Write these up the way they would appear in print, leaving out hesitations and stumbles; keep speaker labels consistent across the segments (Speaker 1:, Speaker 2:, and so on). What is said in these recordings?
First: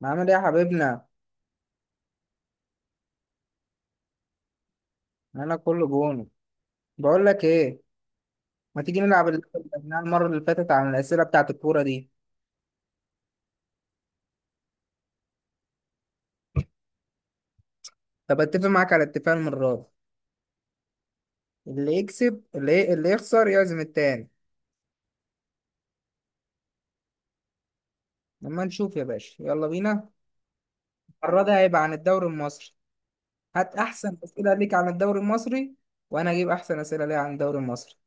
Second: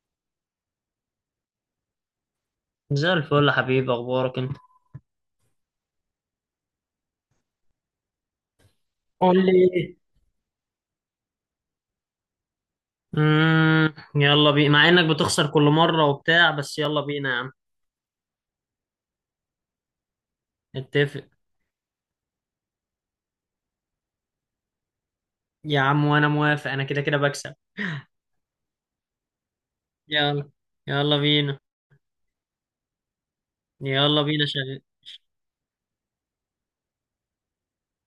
Speaker 1: ما عامل ايه يا حبيبنا؟
Speaker 2: زي الفل يا حبيبي، اخبارك انت؟
Speaker 1: انا كله جون. بقول لك ايه، ما تيجي نلعب اللعبه
Speaker 2: قول لي
Speaker 1: اللي كنا لعبناها
Speaker 2: ايه.
Speaker 1: المره اللي فاتت عن الاسئله بتاعه الكوره دي؟
Speaker 2: يلا بينا، مع انك بتخسر كل مرة وبتاع، بس يلا بينا يا عم.
Speaker 1: طب اتفق معاك على اتفاق المره دي،
Speaker 2: اتفق.
Speaker 1: اللي يكسب، اللي يخسر يعزم التاني.
Speaker 2: يا عم وانا موافق، انا كده كده بكسب.
Speaker 1: لما نشوف يا باشا، يلا بينا.
Speaker 2: يلا. يلا
Speaker 1: المره دي
Speaker 2: بينا.
Speaker 1: هيبقى عن الدوري المصري. هات احسن
Speaker 2: يلا بينا
Speaker 1: اسئله ليك
Speaker 2: شغال.
Speaker 1: عن الدوري المصري، وانا اجيب احسن اسئله ليا عن الدوري المصري.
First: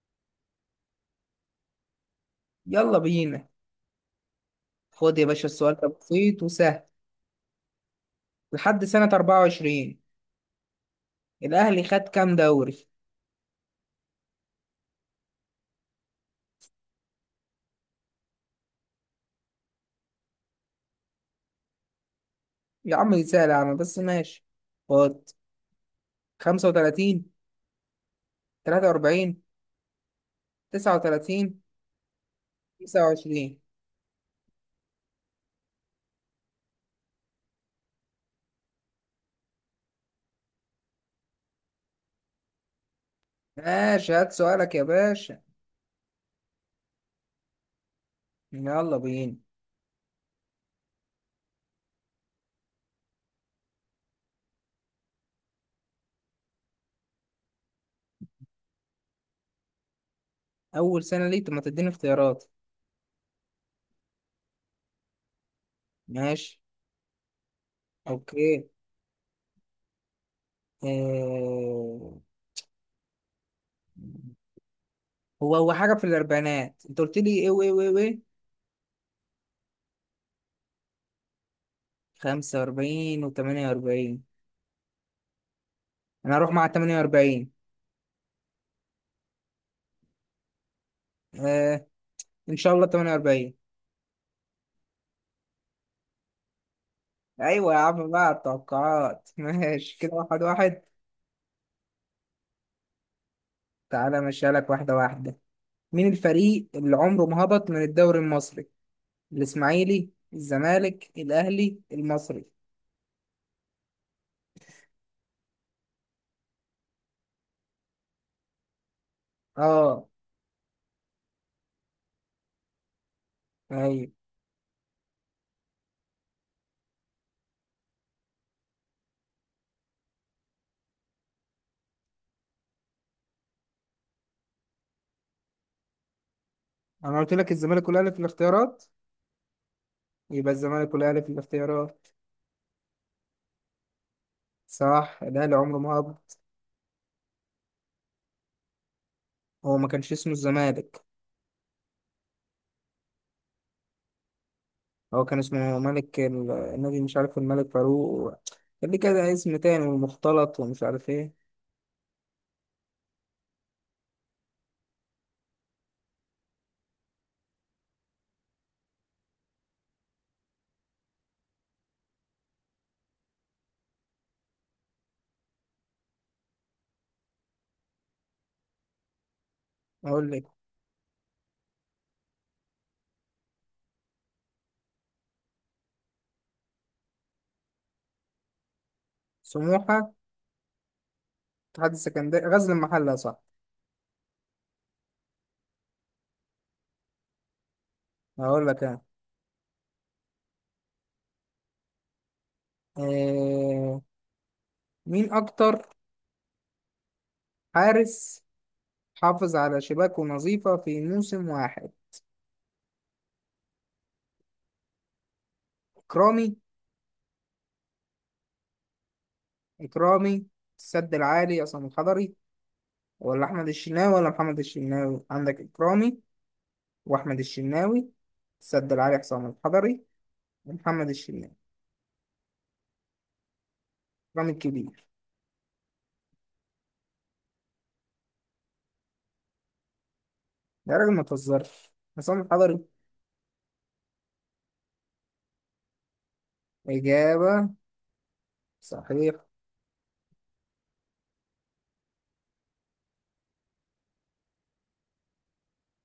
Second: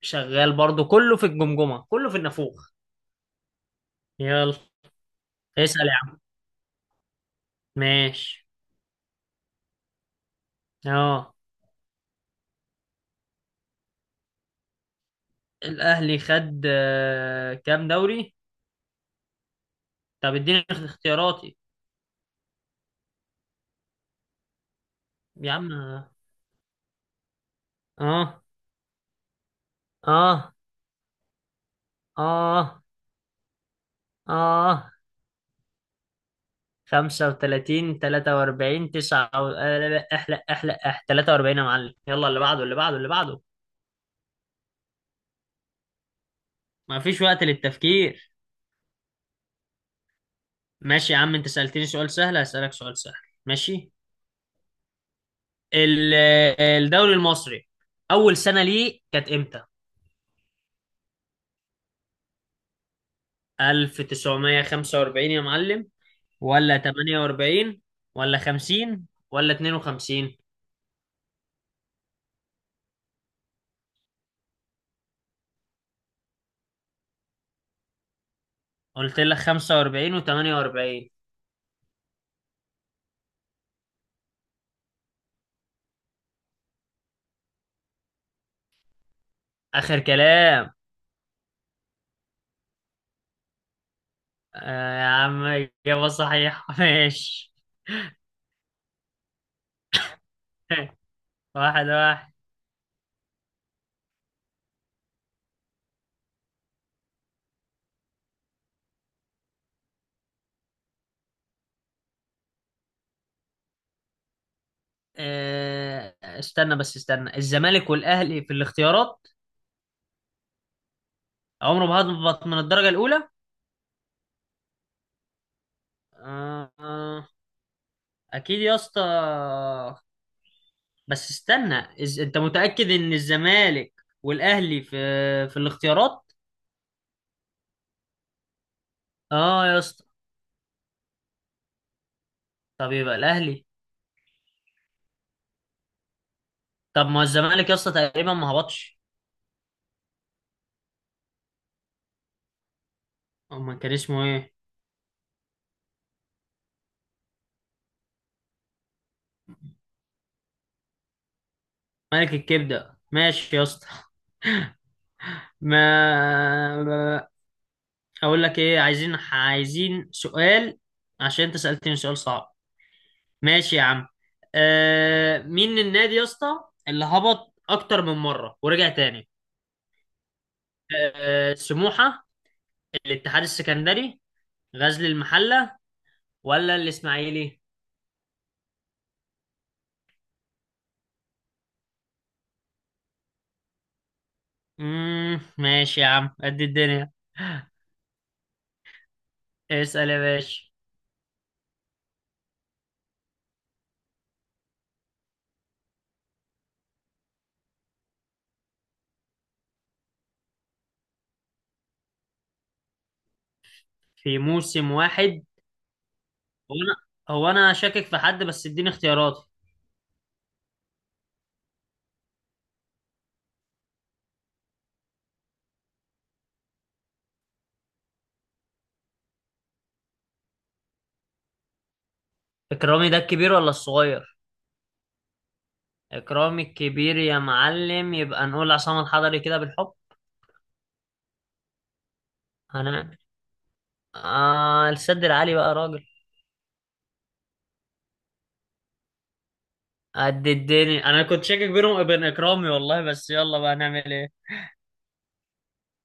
Speaker 2: شغال برضو، كله في الجمجمة كله في النافوخ.
Speaker 1: يلا بينا.
Speaker 2: يلا.
Speaker 1: خد يا باشا، السؤال
Speaker 2: اسأل
Speaker 1: ده
Speaker 2: يا عم.
Speaker 1: بسيط وسهل.
Speaker 2: ماشي.
Speaker 1: لحد سنه 24،
Speaker 2: اه.
Speaker 1: الاهلي خد كام دوري؟
Speaker 2: الاهلي خد كام دوري؟ طب اديني اختياراتي.
Speaker 1: يا عم سهل، يا عم بس ماشي. خد:
Speaker 2: يا عم.
Speaker 1: 35،
Speaker 2: اه.
Speaker 1: 43،
Speaker 2: اه.
Speaker 1: 39،
Speaker 2: اه.
Speaker 1: 29.
Speaker 2: اه. خمسة وتلاتين، تلاتة وأربعين، تسعة و... لا، لا، احلق احلق اح، تلاتة وأربعين يا معلم، يلا اللي بعده اللي بعده اللي بعده.
Speaker 1: ماشي، هات سؤالك يا باشا،
Speaker 2: مفيش وقت للتفكير.
Speaker 1: يلا بينا.
Speaker 2: ماشي يا عم، أنت سألتني سؤال سهل، هسألك سؤال سهل. ماشي. ال- الدوري المصري أول سنة ليه كانت إمتى؟
Speaker 1: أول سنة ليك؟ طب ما تديني اختيارات.
Speaker 2: 1945 يا معلم،
Speaker 1: ماشي.
Speaker 2: ولا 48، ولا
Speaker 1: أوكي.
Speaker 2: 50، ولا 52؟
Speaker 1: آه... هو هو حاجة في الأربعينات، أنت قلت لي إيه وإيه وإيه وإيه؟
Speaker 2: قلت لك 45 و48.
Speaker 1: 45 وتمانية وأربعين. أنا هروح مع 48.
Speaker 2: آخر كلام.
Speaker 1: آه... إن شاء الله 48.
Speaker 2: آه يا عم، إجابة صحيحة. ماشي.
Speaker 1: أيوة يا عم، بقى التوقعات ماشي كده واحد واحد.
Speaker 2: واحد واحد.
Speaker 1: تعالى مشيها لك واحدة واحدة. مين الفريق اللي عمره ما هبط من الدوري المصري؟ الاسماعيلي، الزمالك، الاهلي، المصري.
Speaker 2: آه، استنى بس، استنى، الزمالك والأهلي في الاختيارات؟
Speaker 1: اه.
Speaker 2: عمره ما هبط من الدرجة الأولى.
Speaker 1: ايوه.
Speaker 2: آه، آه، أكيد يا اسطى، بس استنى، أنت متأكد إن الزمالك والأهلي في الاختيارات؟
Speaker 1: انا قلت لك الزمالك والاهلي في الاختيارات.
Speaker 2: اه يا اسطى.
Speaker 1: يبقى الزمالك والاهلي في الاختيارات.
Speaker 2: طب يبقى الأهلي.
Speaker 1: صح، الاهلي عمره ما هبط.
Speaker 2: طب ما الزمالك يا اسطى تقريبا ما هبطش.
Speaker 1: هو ما كانش اسمه الزمالك.
Speaker 2: أما كان اسمه إيه؟
Speaker 1: هو كان اسمه ملك النادي، مش عارف، الملك فاروق. كان ليه كده اسم تاني ومختلط ومش عارف ايه.
Speaker 2: ملك الكبدة ماشي يا اسطى. ما اقول لك ايه، عايزين عايزين سؤال، عشان انت سألتني سؤال صعب. ماشي يا عم. آه، مين النادي يا اسطى اللي هبط اكتر من مرة ورجع تاني؟
Speaker 1: اقول لك:
Speaker 2: آه، سموحة، الاتحاد السكندري، غزل المحلة، ولا الاسماعيلي؟
Speaker 1: سموحة، اتحاد السكندري، غزل المحلة، صح.
Speaker 2: ماشي يا عم قد الدنيا.
Speaker 1: هقول لك انا.
Speaker 2: اسأل يا باشا.
Speaker 1: آه. مين اكتر حارس حافظ على شباكه نظيفة في موسم واحد؟
Speaker 2: في موسم واحد.
Speaker 1: إكرامي.
Speaker 2: هو انا هو انا شاكك في حد، بس اديني اختيارات.
Speaker 1: إكرامي، السد العالي عصام الحضري، ولا أحمد الشناوي، ولا محمد الشناوي. عندك إكرامي وأحمد الشناوي، السد العالي عصام الحضري، ومحمد الشناوي.
Speaker 2: اكرامي ده الكبير ولا الصغير؟
Speaker 1: إكرامي الكبير.
Speaker 2: إكرامي الكبير يا معلم، يبقى نقول عصام الحضري كده بالحب.
Speaker 1: ده راجل ما تهزرش. عصام الحضري.
Speaker 2: هنعمل. آه، السد العالي بقى يا راجل.
Speaker 1: إجابة صحيحة.
Speaker 2: قد الدنيا، أنا كنت شاكك بينهم وبين إكرامي والله، بس يلا بقى نعمل إيه.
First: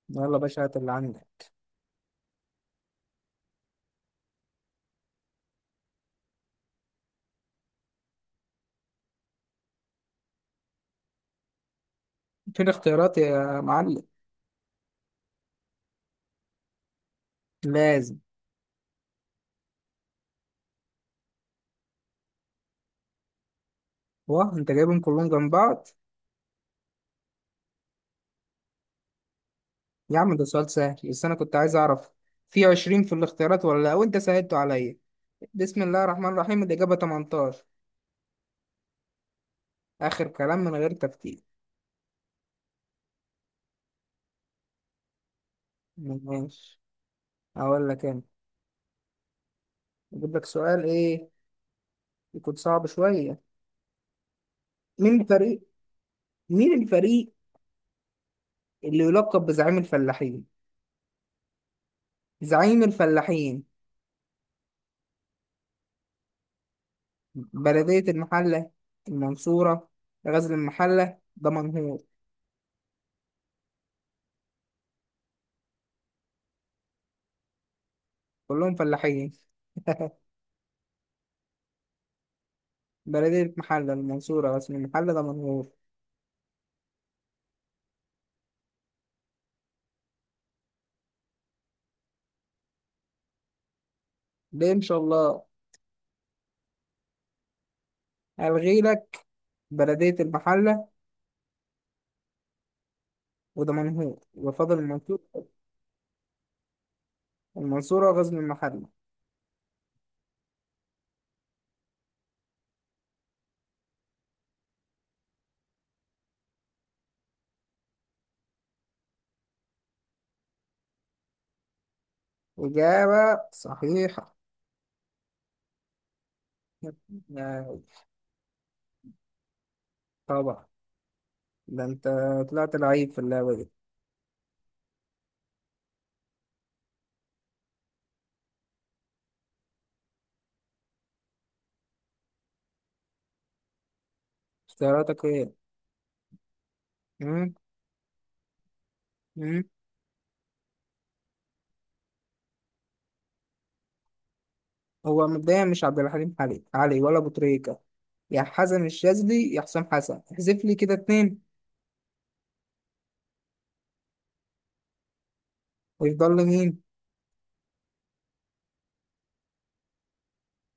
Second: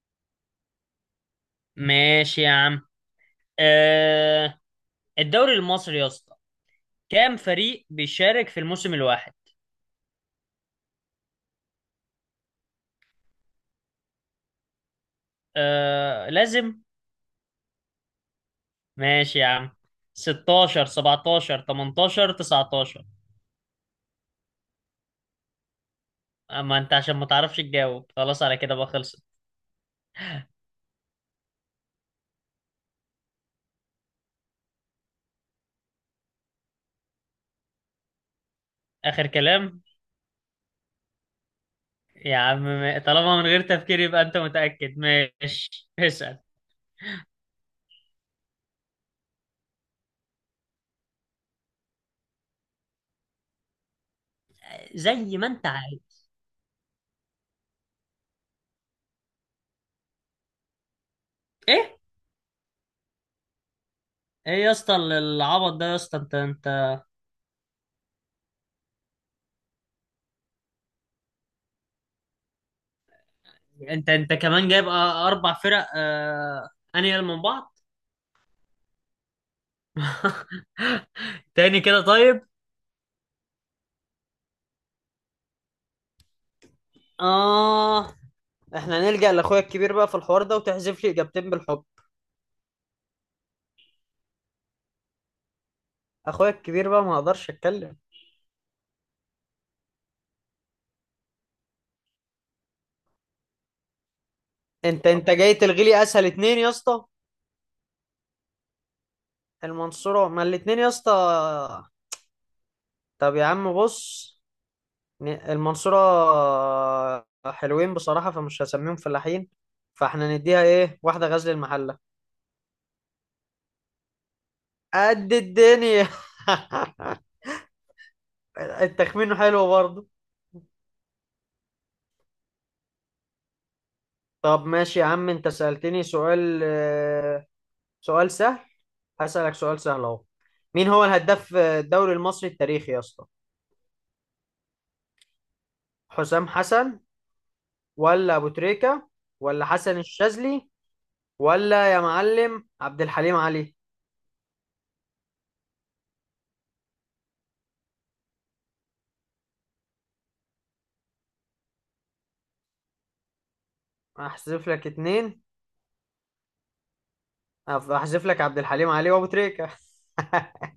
Speaker 1: يلا يا باشا، هات اللي عندك.
Speaker 2: ماشي يا عم. آه، الدوري المصري يا اسطى، كام فريق بيشارك في الموسم الواحد؟
Speaker 1: فين اختيارات يا معلم؟
Speaker 2: آه لازم.
Speaker 1: لازم.
Speaker 2: ماشي يا عم. 16، 17، 18، 19؟
Speaker 1: واه، أنت جايبهم كلهم جنب بعض.
Speaker 2: اما انت عشان ما تعرفش تجاوب خلاص، على كده بقى خلصت.
Speaker 1: يا عم ده سؤال سهل، بس أنا كنت عايز أعرف في 20 في الاختيارات ولا لأ، وأنت سهلته عليا. بسم الله الرحمن الرحيم، الإجابة 18.
Speaker 2: اخر كلام.
Speaker 1: آخر كلام، من غير تفكير.
Speaker 2: يا عم طالما من غير تفكير، يبقى انت متأكد. ماشي، اسأل.
Speaker 1: ماشي. أقول لك أنا، أجيب لك سؤال إيه يكون صعب شوية. مين
Speaker 2: زي ما
Speaker 1: الفريق،
Speaker 2: انت عايز.
Speaker 1: مين الفريق اللي يلقب بزعيم الفلاحين؟
Speaker 2: ايه؟
Speaker 1: زعيم الفلاحين:
Speaker 2: ايه يا اسطى العبط ده يا اسطى، انت انت
Speaker 1: بلدية المحلة، المنصورة، غزل المحلة، دمنهور.
Speaker 2: انت انت كمان جايب اربع فرق. آه... انيال من بعض.
Speaker 1: كلهم فلاحين.
Speaker 2: تاني كده طيب.
Speaker 1: بلدية المحلة، المنصورة، غزل المحلة، دمنهور.
Speaker 2: اه، احنا نلجأ لاخويا الكبير بقى في الحوار ده، وتحذف لي اجابتين بالحب.
Speaker 1: ليه إن شاء الله؟
Speaker 2: اخويا الكبير بقى ما اقدرش اتكلم.
Speaker 1: ألغي لك بلدية المحلة ودمنهور، وفضل
Speaker 2: انت
Speaker 1: المنصور،
Speaker 2: انت جاي تلغي لي اسهل اتنين يا اسطى.
Speaker 1: المنصورة وغزل المحلة.
Speaker 2: المنصورة، ما الاتنين يا اسطى. طب يا عم بص، المنصورة حلوين بصراحة فمش هسميهم فلاحين، فاحنا نديها ايه، واحدة غزل المحلة.
Speaker 1: إجابة صحيحة.
Speaker 2: قد الدنيا.
Speaker 1: يا-
Speaker 2: التخمين حلو برضه.
Speaker 1: طبعا، ده أنت طلعت لعيب في اللعبة دي.
Speaker 2: طب ماشي يا عم، انت سألتني سؤال سؤال سهل، هسألك سؤال سهل اهو. مين هو الهداف الدوري المصري التاريخي يا اسطى؟
Speaker 1: اختياراتك إيه؟
Speaker 2: حسام حسن،
Speaker 1: مم؟
Speaker 2: ولا ابو تريكة،
Speaker 1: مم؟
Speaker 2: ولا حسن الشاذلي، ولا يا معلم عبد الحليم علي؟
Speaker 1: هو مبدئيا مش عبد الحليم علي، علي ولا أبو تريكة، يا حسن الشاذلي، يا حسام حسن. احذف لي كده 2،
Speaker 2: هحذف لك اتنين.
Speaker 1: ويفضل لي مين؟
Speaker 2: هحذف لك عبد الحليم علي وابو تريكه.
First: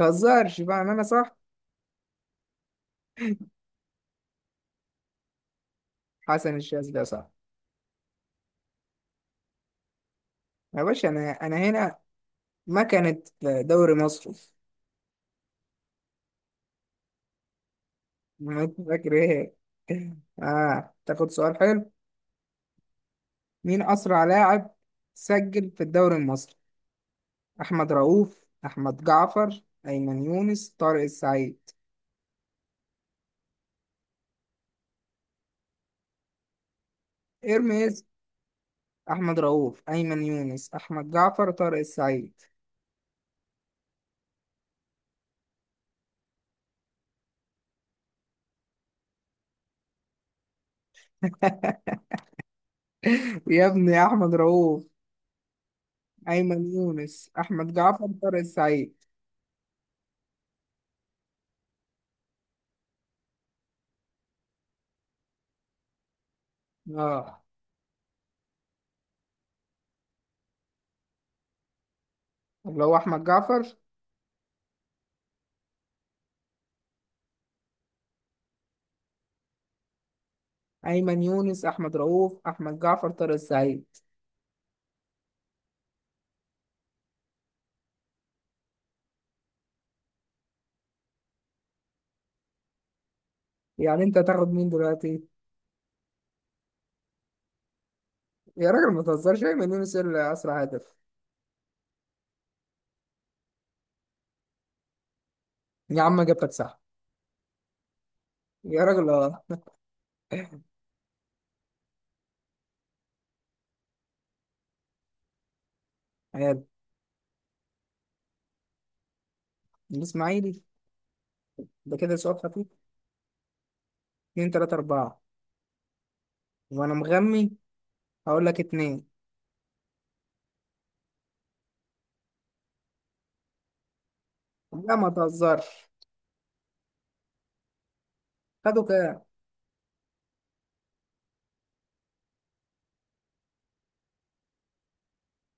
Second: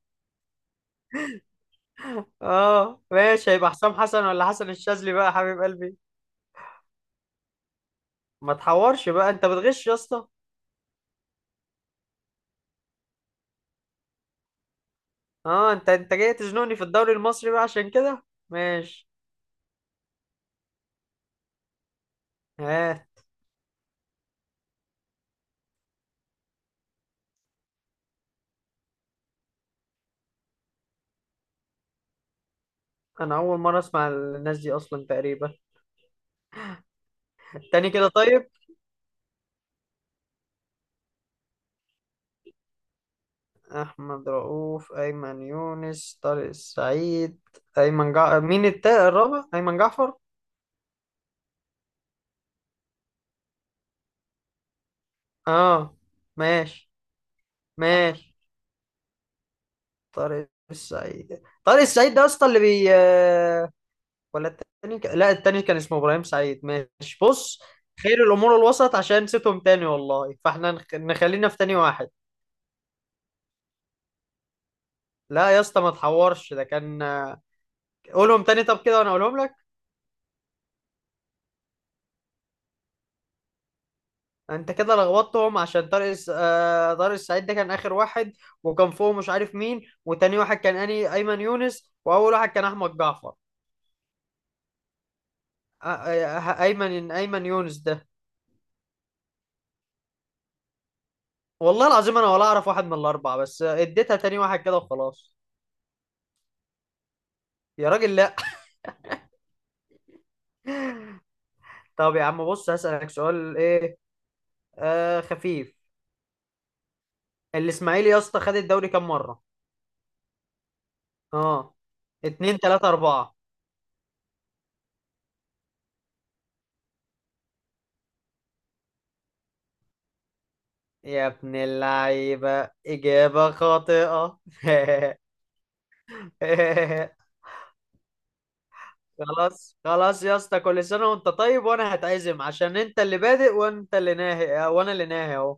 Speaker 1: متهزرش بقى إن أنا صح.
Speaker 2: اه ماشي، هيبقى حسام حسن ولا حسن الشاذلي بقى يا حبيب قلبي؟
Speaker 1: حسن الشاذلي يا صاحبي.
Speaker 2: ما تحورش بقى، انت بتغش يا اسطى.
Speaker 1: يا باشا أنا هنا، مكنة دوري مصر.
Speaker 2: اه، انت جاي تزنقني في الدوري المصري بقى عشان كده. ماشي.
Speaker 1: فاكر ايه؟ اه تاخد سؤال حلو.
Speaker 2: ها.
Speaker 1: مين اسرع لاعب سجل في الدوري المصري؟ احمد رؤوف، احمد جعفر، ايمن يونس، طارق السعيد.
Speaker 2: انا اول مره اسمع الناس دي اصلا تقريبا. التاني
Speaker 1: ارميز.
Speaker 2: كده طيب.
Speaker 1: احمد رؤوف، ايمن يونس، احمد جعفر، طارق السعيد.
Speaker 2: احمد رؤوف، ايمن يونس، طارق السعيد. مين الرابع، ايمن جعفر؟
Speaker 1: يا ابني، يا احمد رؤوف،
Speaker 2: اه.
Speaker 1: ايمن
Speaker 2: ماشي.
Speaker 1: يونس، احمد جعفر،
Speaker 2: ماشي.
Speaker 1: طارق السعيد.
Speaker 2: طارق السعيد، طارق السعيد ده اصلا اللي بي، ولا التاني لا التاني كان اسمه ابراهيم سعيد. ماشي
Speaker 1: اه.
Speaker 2: بص، خير الامور الوسط، عشان نسيتهم تاني والله، فاحنا نخلينا في تاني واحد.
Speaker 1: اللي هو احمد جعفر.
Speaker 2: لا يا اسطى ما تحورش، ده كان قولهم تاني طب كده وانا اقولهم لك.
Speaker 1: ايمن يونس، احمد رؤوف، احمد جعفر، طارق السعيد.
Speaker 2: انت كده لخبطتهم، عشان طارق س- آه، طارق السعيد ده كان اخر واحد، وكان فوق مش عارف مين، وتاني واحد كان اني ايمن يونس، واول واحد كان احمد جعفر.
Speaker 1: يعني انت تاخد مين دلوقتي؟
Speaker 2: آه، آه، ايمن يونس ده.
Speaker 1: يا راجل ما تهزرش، ايمن يونس هي اللي اسرع هدف.
Speaker 2: والله العظيم انا ولا اعرف واحد من الاربعه، بس اديتها تاني واحد كده وخلاص.
Speaker 1: يا عم اجابتك صح.
Speaker 2: يا راجل لا.
Speaker 1: يا راجل اه.
Speaker 2: طب يا عم بص، هسألك سؤال ايه خفيف.
Speaker 1: عيال.
Speaker 2: الاسماعيلي يا اسطى خد الدوري كام مرة؟
Speaker 1: الاسماعيلي؟
Speaker 2: اه.
Speaker 1: ده كده سؤال
Speaker 2: اتنين،
Speaker 1: خفيف.
Speaker 2: تلاتة، اربعة؟
Speaker 1: 2، 3، 4. وأنا مغمي هقول لك 2.
Speaker 2: يا ابن اللعيبة، اجابة خاطئة.
Speaker 1: لا ما تهزرش، خدوا كام؟
Speaker 2: خلاص خلاص يا اسطى، كل سنة وانت طيب، وانا هتعزم عشان انت اللي بادئ وانت اللي ناهي، وانا اللي ناهي اهو.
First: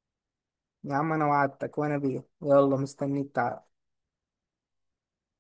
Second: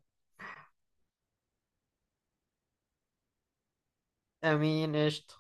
Speaker 1: يا عم أنا وعدتك، وأنا بيه، يلا مستنيك، تعال.
Speaker 2: امين قشطة.